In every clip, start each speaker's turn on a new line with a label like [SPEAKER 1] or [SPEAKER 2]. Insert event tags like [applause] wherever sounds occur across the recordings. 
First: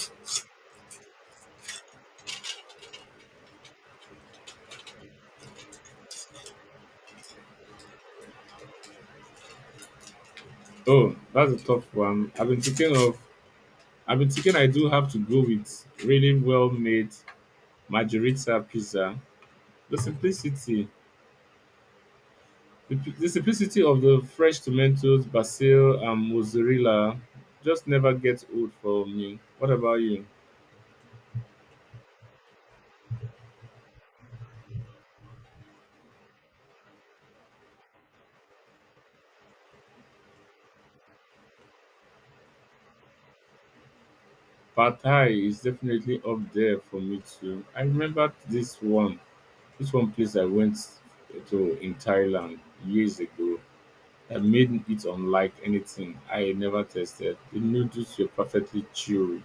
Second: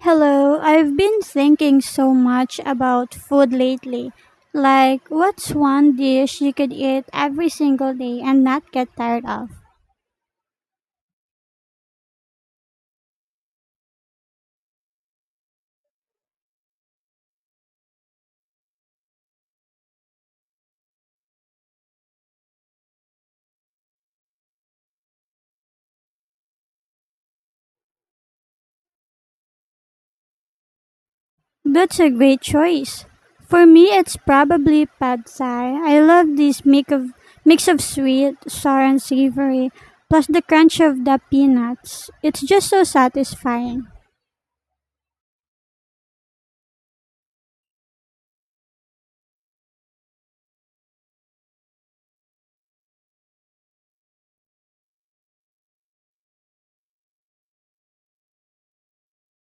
[SPEAKER 1] Hello, I've been thinking so much about food lately. Like, what's one dish you could eat every single day and not get tired of?
[SPEAKER 2] Oh, that's a tough one. I've been thinking I do have to go with really well made margherita pizza. The simplicity, the simplicity of the fresh tomatoes, basil, and mozzarella just never gets old for me. What about you?
[SPEAKER 1] That's a great choice. For me, it's probably pad thai. I love this mix of sweet, sour, and savory, plus the crunch of the peanuts. It's just so satisfying.
[SPEAKER 2] Pad Thai is definitely up there for me too. I remember this one place I went to in Thailand years ago. I made it unlike anything I had never tasted. The noodles were perfectly chewy,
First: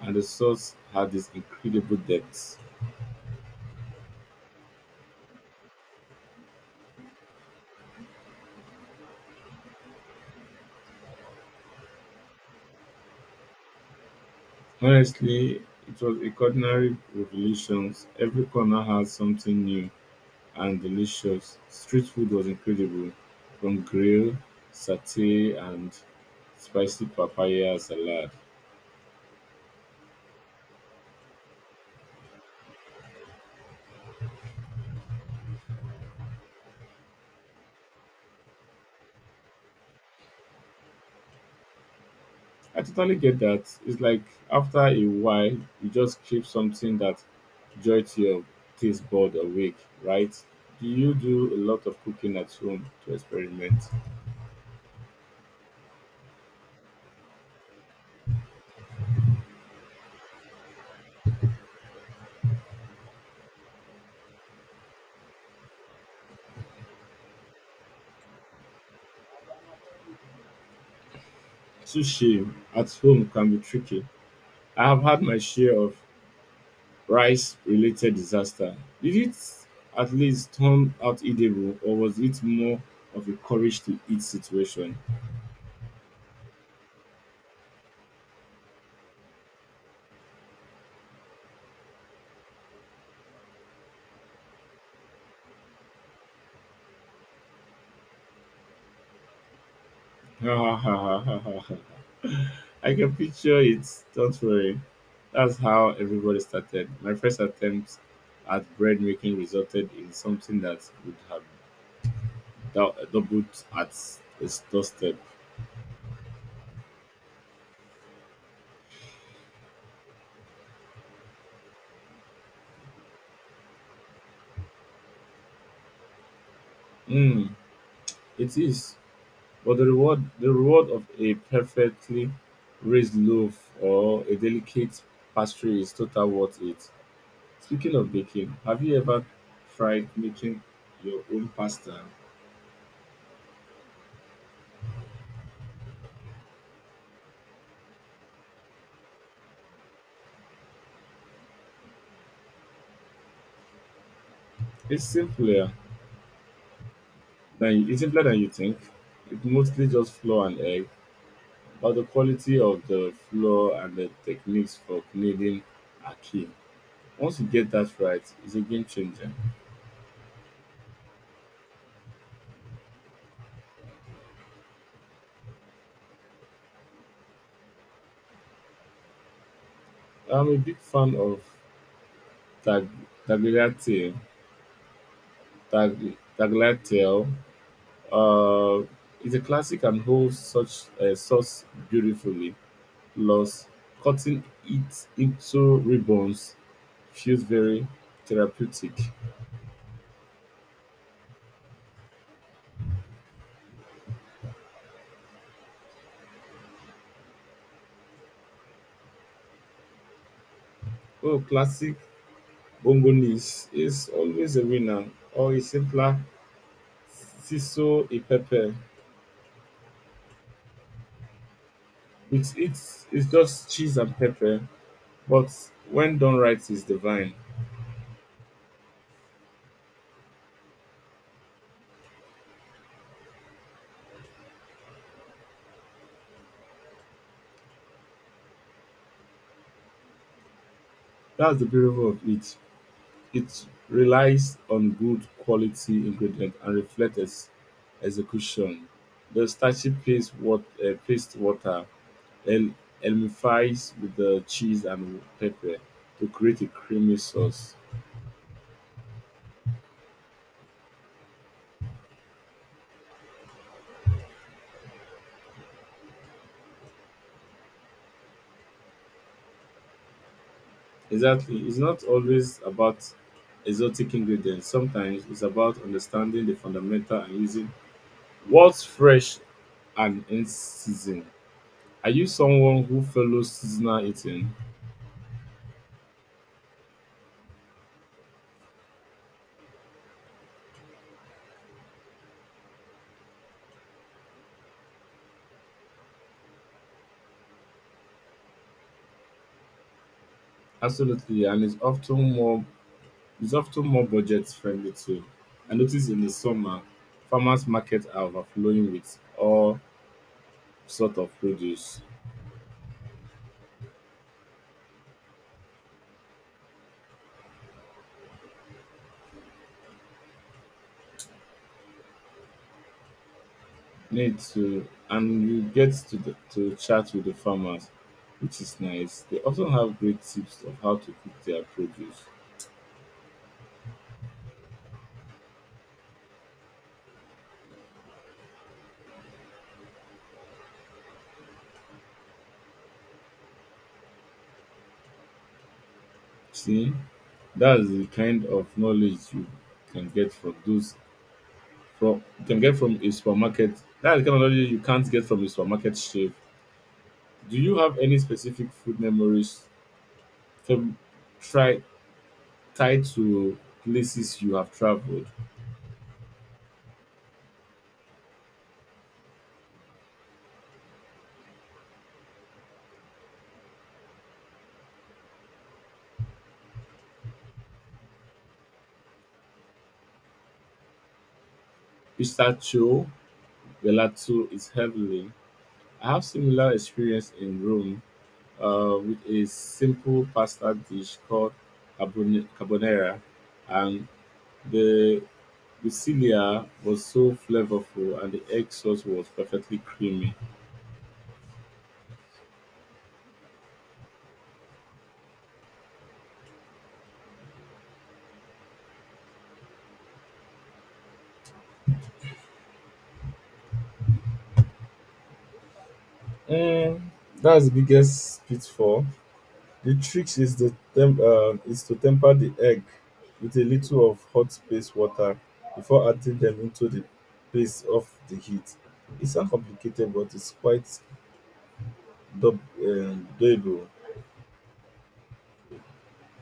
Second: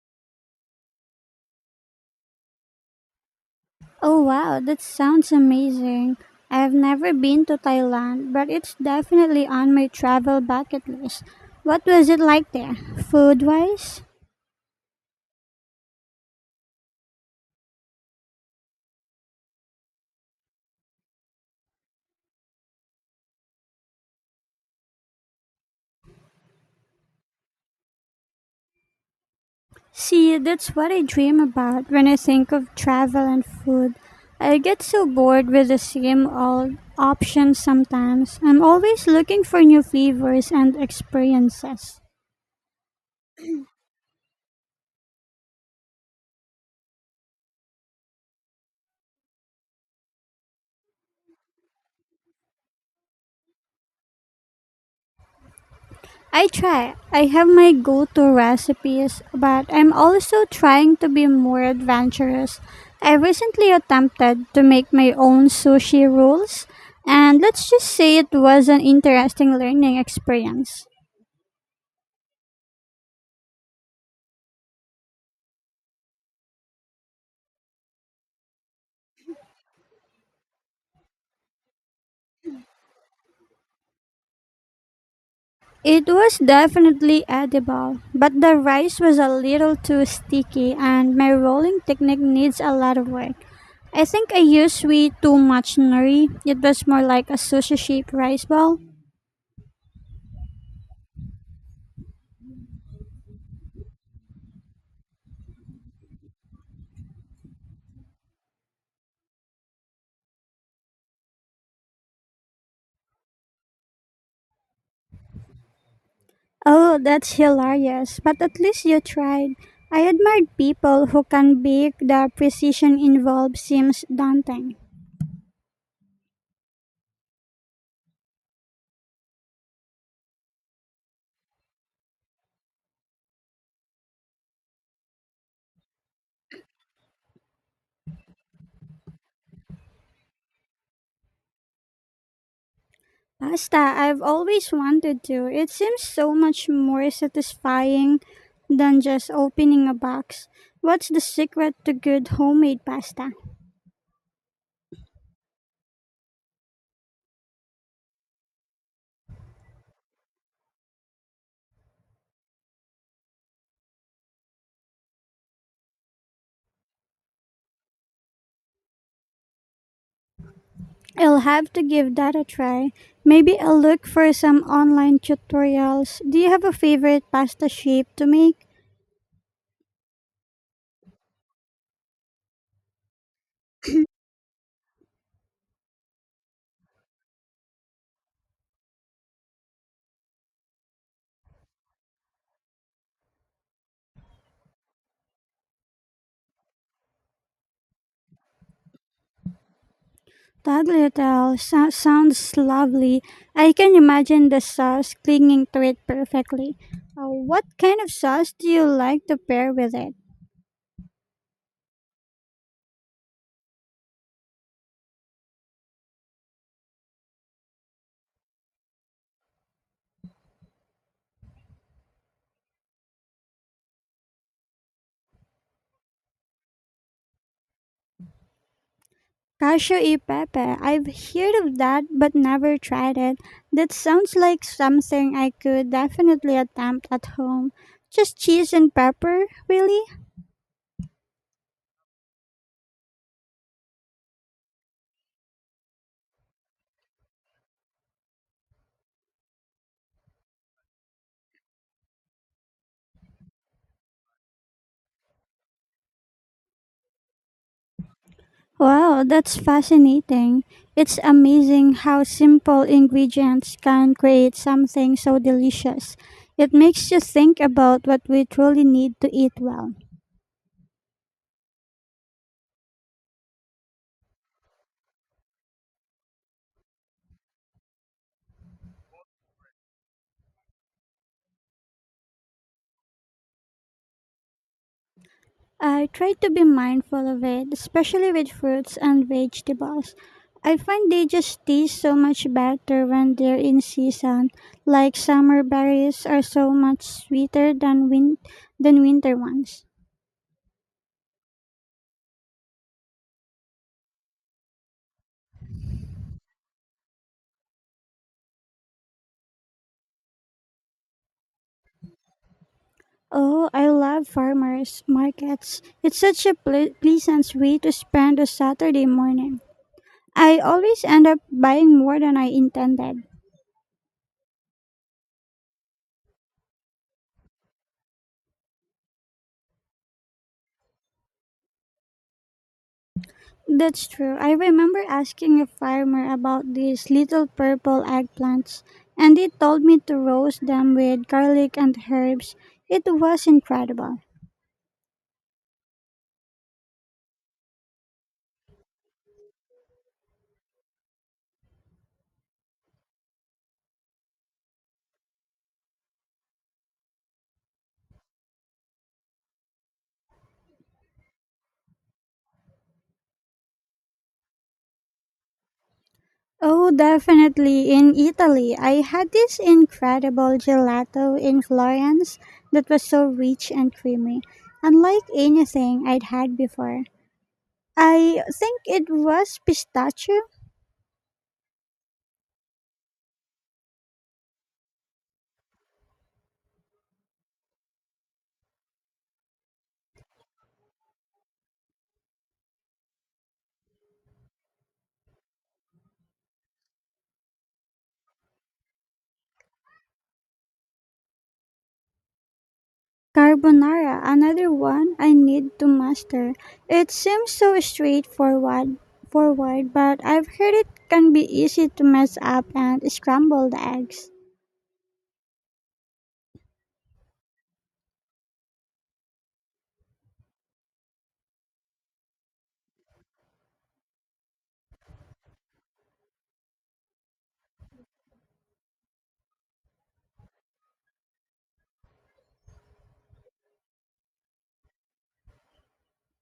[SPEAKER 2] and the sauce had this incredible depth.
[SPEAKER 1] Oh wow, that sounds amazing. I've never been to Thailand, but it's definitely on my travel bucket list. What was it like there, food wise?
[SPEAKER 2] Honestly, it was a culinary revelation. Every corner had something new and delicious. Street food was incredible, from grill, satay, and spicy papaya salad.
[SPEAKER 1] See, that's what I dream about when I think of travel and food. I get so bored with the same old options sometimes. I'm always looking for new flavors and experiences.
[SPEAKER 2] I totally get that. It's like after a while, you just crave something that jolt your taste bud awake, right? Do you do a lot of cooking at home to experiment?
[SPEAKER 1] I try. I have my go to recipes, but I'm also trying to be more adventurous. I recently attempted to make my own sushi rolls, and let's just say it was an interesting learning experience.
[SPEAKER 2] Sushi at home can be tricky. I have had my share of rice related disaster. Did it at least turn out edible, or was it more of a courage to eat situation?
[SPEAKER 1] It was definitely edible, but the rice was a little too sticky, and my rolling technique needs a lot of work. I think I used way too much nori. It was more like a sushi shaped rice ball.
[SPEAKER 2] [laughs] I can picture it. Don't worry. That's how everybody started. My first attempt at bread making resulted in something that would have doubled at its doorstep.
[SPEAKER 1] Oh, that's hilarious. But at least you tried. I admired people who can bake. The precision involved seems daunting.
[SPEAKER 2] Mm, it is. But the reward of a perfectly raised loaf or a delicate pastry is total worth it. Speaking of baking, have you ever tried making your own pasta?
[SPEAKER 1] Pasta, I've always wanted to. It seems so much more satisfying than just opening a box. What's the secret to good homemade pasta?
[SPEAKER 2] It's simpler it's simpler than you think. It's mostly just flour and egg, but the quality of the flour and the techniques for kneading are key. Once you get that right, it's a game changer.
[SPEAKER 1] I'll have to give that a try. Maybe I'll look for some online tutorials. Do you have a favorite pasta shape to make?
[SPEAKER 2] I'm a big fan of tag, tagliatelle. Tag, tagliatelle. Uh, it's a classic and holds such a sauce beautifully. Plus, cutting it into ribbons feels very therapeutic.
[SPEAKER 1] Sounds lovely. I can imagine the sauce clinging to it perfectly. What kind of sauce do you like to pair with it?
[SPEAKER 2] Oh, classic Bongolis is always a winner or a simpler siso a pepper. With it, it's just cheese and pepper, but when done right, it's divine.
[SPEAKER 1] Cashew e pepe. I've heard of that but never tried it. That sounds like something I could definitely attempt at home. Just cheese and pepper, really?
[SPEAKER 2] That's the beauty of it. It relies on good quality ingredient and reflects execution. The starchy paste, paste water el- elmifies with the cheese and pepper to create a creamy sauce.
[SPEAKER 1] Wow, that's fascinating. It's amazing how simple ingredients can create something so delicious. It makes you think about what we truly need to eat well.
[SPEAKER 2] Exactly. It's not always about exotic ingredients. Sometimes it's about understanding the fundamental and using what's fresh and in season. Are you someone who follows seasonal eating?
[SPEAKER 1] I try to be mindful of it, especially with fruits and vegetables. I find they just taste so much better when they're in season, like summer berries are so much sweeter than than winter ones.
[SPEAKER 2] Absolutely, and it's often more budget friendly too. I notice in the summer, farmers markets are overflowing with all sort of produce.
[SPEAKER 1] Oh, I love farmers markets. It's such a pleasant way to spend a Saturday morning. I always end up buying more than I intended.
[SPEAKER 2] Need to and you get to to chat with the farmers which is nice they often have great tips of how to cook their produce
[SPEAKER 1] That's true. I remember asking a farmer about these little purple eggplants, and he told me to roast them with garlic and herbs. It was incredible.
[SPEAKER 2] see that's the kind of knowledge can get from those you can get from a supermarket that's the kind of knowledge you can't get from a supermarket chef do you have any specific food memories from try tied to places you have traveled
[SPEAKER 1] Oh, definitely. In Italy, I had this incredible gelato in Florence that was so rich and creamy, unlike anything I'd had before. I think it was pistachio
[SPEAKER 2] pistachio gelato is heavily I have similar experience in Rome with a simple pasta dish called carbonara, and the Lucilia was so flavorful and the egg sauce was perfectly creamy.
[SPEAKER 1] carbonara, another one I need to master. It seems so forward, but I've heard it can be easy to mess up and scramble the eggs.
[SPEAKER 2] Mm, that's the biggest pitfall. The trick is is to temper the egg with a little of hot paste water before adding them into the paste of the heat. It's not complicated, but it's quite doable.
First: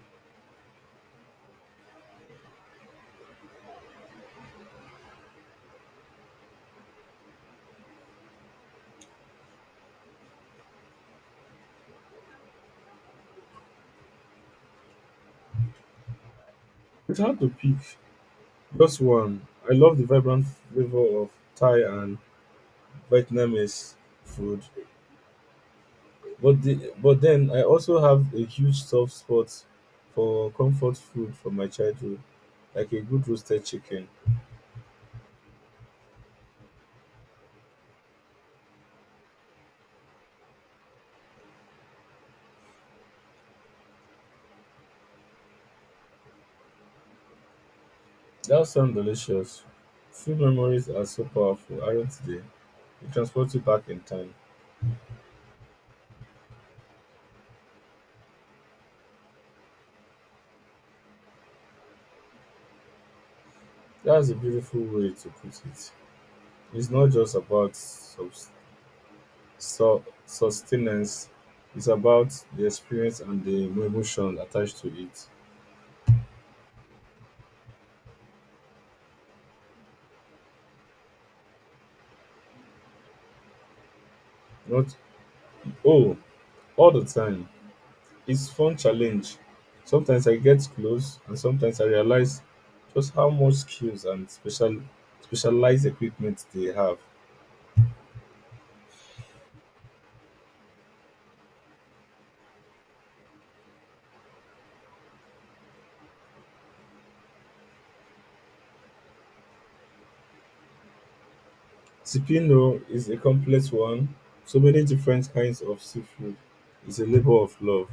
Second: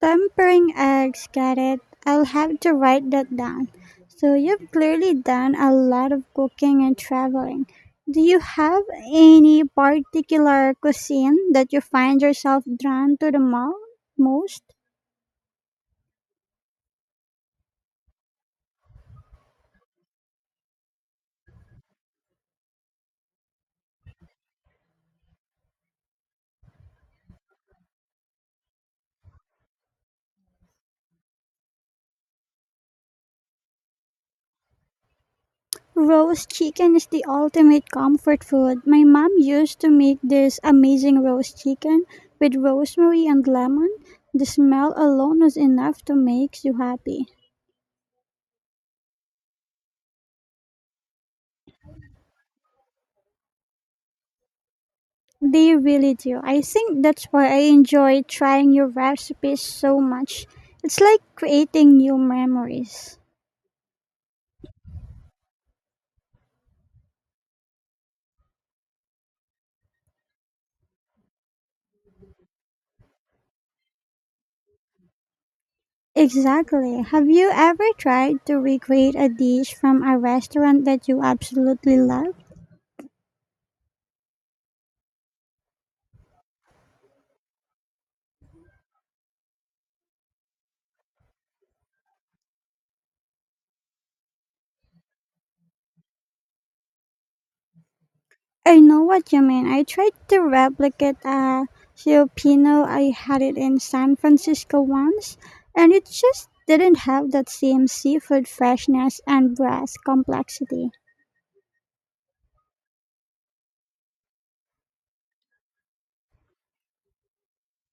[SPEAKER 1] Tempering eggs, got it. I'll have to write that down. So, you've clearly done a lot of cooking and traveling. Do you have any particular cuisine that you find yourself drawn to the most?
[SPEAKER 2] It's hard to pick That's one. I love the vibrant flavor of Thai and Vietnamese food, but then I also have a huge soft spot for comfort food from my childhood, like a good roasted chicken.
[SPEAKER 1] Roast chicken is the ultimate comfort food. My mom used to make this amazing roast chicken with rosemary and lemon. The smell alone was enough to make you happy.
[SPEAKER 2] That sounds delicious. Food memories are so powerful, aren't they? It transports you back in time.
[SPEAKER 1] They really do. I think that's why I enjoy trying your recipes so much. It's like creating new memories.
[SPEAKER 2] That's a beautiful way to put it. It's not just about sustenance; it's about the experience and the emotion attached to it.
[SPEAKER 1] Exactly. Have you ever tried to recreate a dish from a restaurant that you absolutely love?
[SPEAKER 2] Not oh, all the time. It's fun challenge. Sometimes I get close and sometimes I realize just how much skills and specialized equipment they have.
[SPEAKER 1] I know what you mean. I tried to replicate a Filipino. I had it in San Francisco once, and it just didn't have that same seafood freshness and breast complexity.
[SPEAKER 2] Cipino is a complex one. So many different kinds of seafood. It's a labor of love.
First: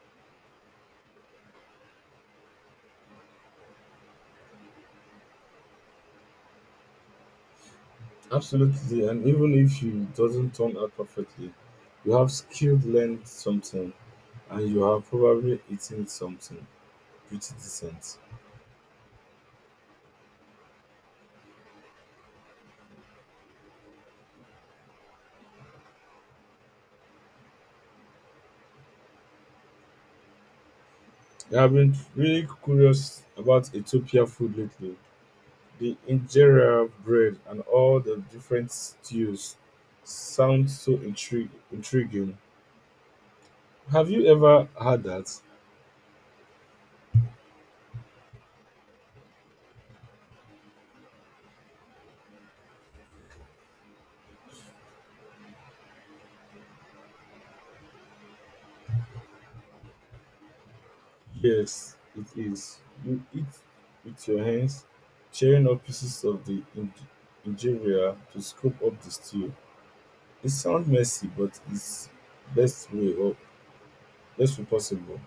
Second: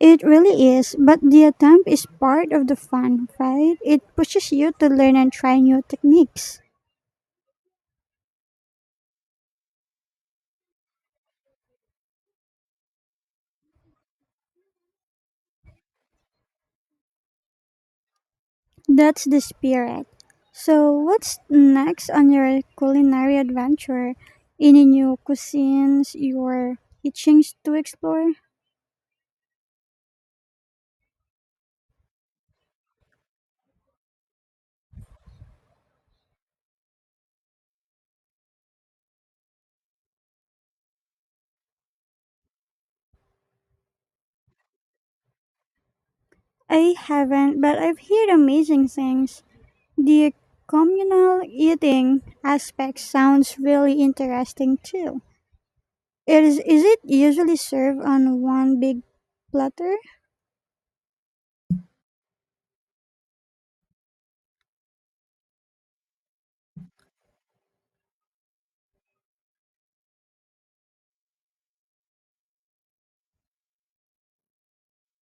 [SPEAKER 1] It really is, but the attempt is part of the fun, right? It pushes you to learn and try new techniques.
[SPEAKER 2] Absolutely, and even if you doesn't turn out perfectly, you have skilled learned something and you have probably eaten something pretty decent.
[SPEAKER 1] That's the spirit. So, what's next on your culinary adventure? Any new cuisines you're itching to explore?
[SPEAKER 2] Yeah, I've been really curious about Ethiopia food lately. The injera bread and all the different stews sound so intriguing. Have you ever had that?
[SPEAKER 1] I haven't, but I've heard amazing things. The communal eating aspect sounds really interesting too. Is it usually served on one big platter?
[SPEAKER 2] Yes, it is. You eat with your hands, tearing up pieces of injera to scoop up the stew. It sounds messy, but it's best way or best way possible.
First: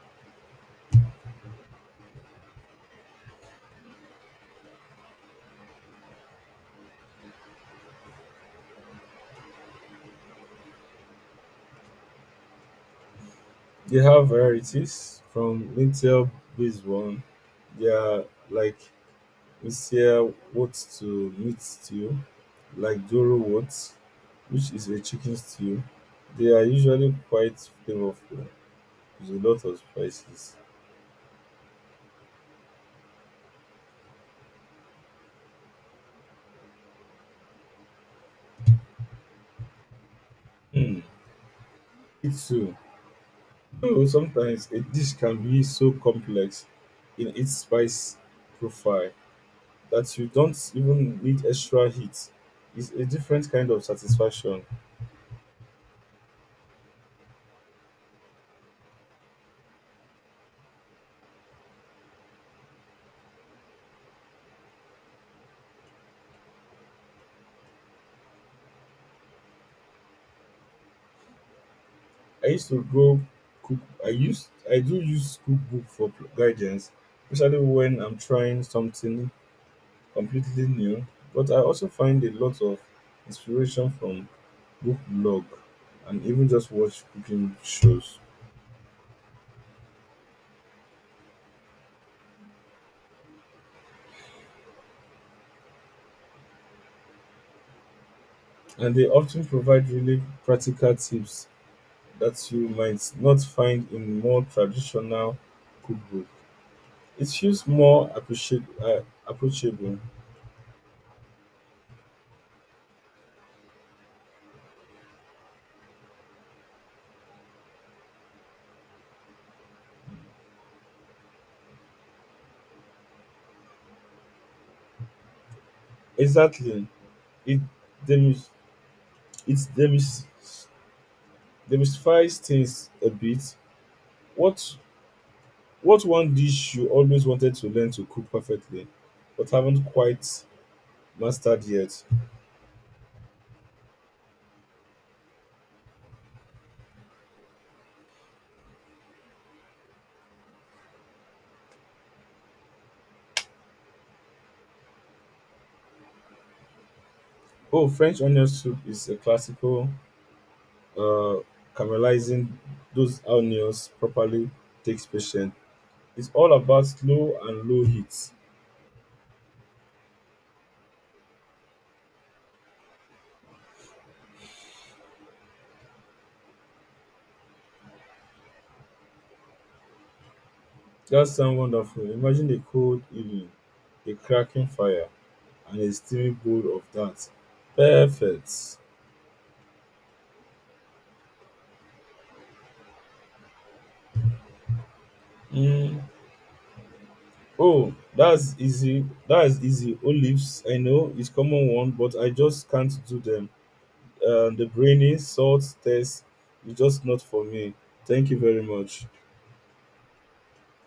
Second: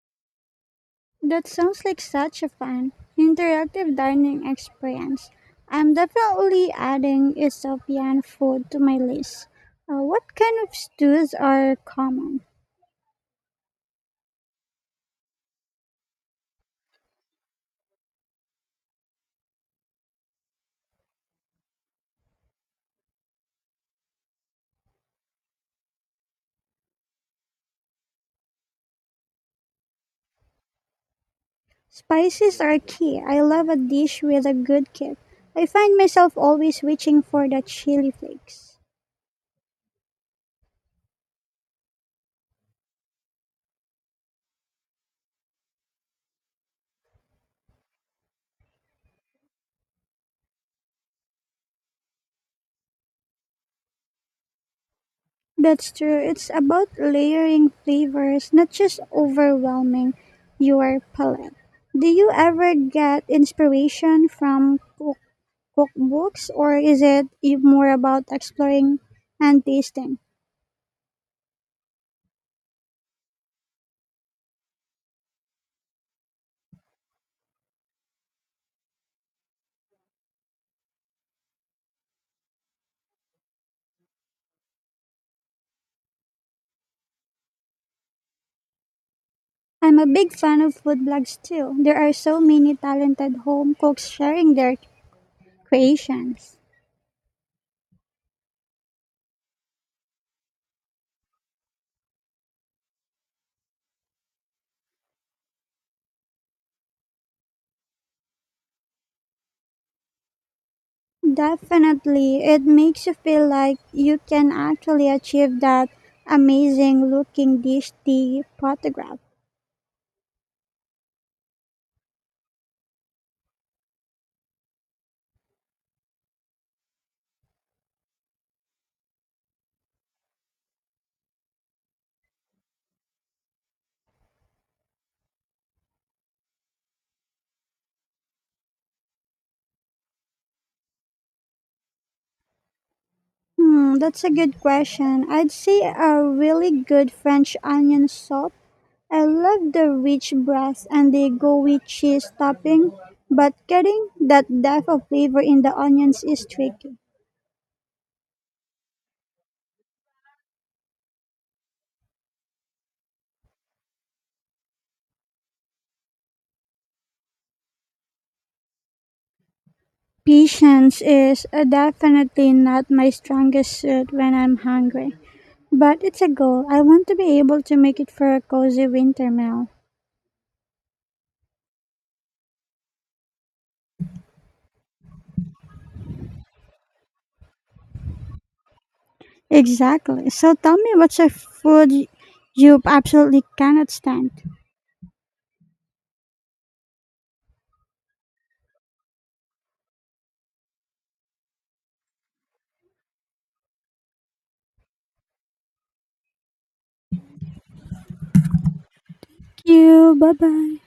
[SPEAKER 1] That sounds like such a fun, interactive dining experience. I'm definitely adding Ethiopian food to my list. What kind of stews are common?
[SPEAKER 2] They have varieties from lentil based one. They are like Messiah what to meat stew, like Doro what, which is a chicken stew. They are usually quite flavorful with a lot of spices.
[SPEAKER 1] Spices are key. I love a dish with a good kick. I find myself always reaching for the chili flakes.
[SPEAKER 2] Mm. It too. Though sometimes a dish can be so complex in its spice profile that you don't even need extra heat. It's a different kind of satisfaction.
[SPEAKER 1] That's true. It's about layering flavors, not just overwhelming your palate. Do you ever get inspiration from cookbooks or is it more about exploring and tasting?
[SPEAKER 2] I used to go cook I used I do use cookbook for guidance, especially when I'm trying something completely new, but I also find a lot of inspiration from book blog and even just watch cooking shows.
[SPEAKER 1] I'm a big fan of food blogs too. There are so many talented home cooks sharing their creations.
[SPEAKER 2] And they often provide really practical tips that you might not find in more traditional cookbook. It feels more approachable.
[SPEAKER 1] Definitely, it makes you feel like you can actually achieve that amazing looking dish the photograph.
[SPEAKER 2] Exactly. It demis- it demis- demystifies things a bit. What what one dish you always wanted to learn to cook perfectly but haven't quite mastered yet?
[SPEAKER 1] Hmm, that's a good question. I'd say a really good French onion soup. I love the rich brass and the gooey cheese topping, but getting that depth of flavor in the onions is tricky.
[SPEAKER 2] Oh, French onion soup is a classical. Uh, caramelizing those onions properly takes patience. It's all about slow and low heat.
[SPEAKER 1] Patience is definitely not my strongest suit when I'm hungry, but it's a goal. I want to be able to make it for a cozy winter meal.
[SPEAKER 2] That sounds wonderful. Imagine a cold evening, a cracking fire, and a steaming bowl of that. Perfect.
[SPEAKER 1] Exactly. So tell me, what's a food you absolutely cannot stand. Thank
[SPEAKER 2] Mm, Oh, that's easy. That's easy. Olives, I know, is common one, but I just can't do them. The brainy salt test is just not for me. Thank you very much.
[SPEAKER 1] you. Bye bye.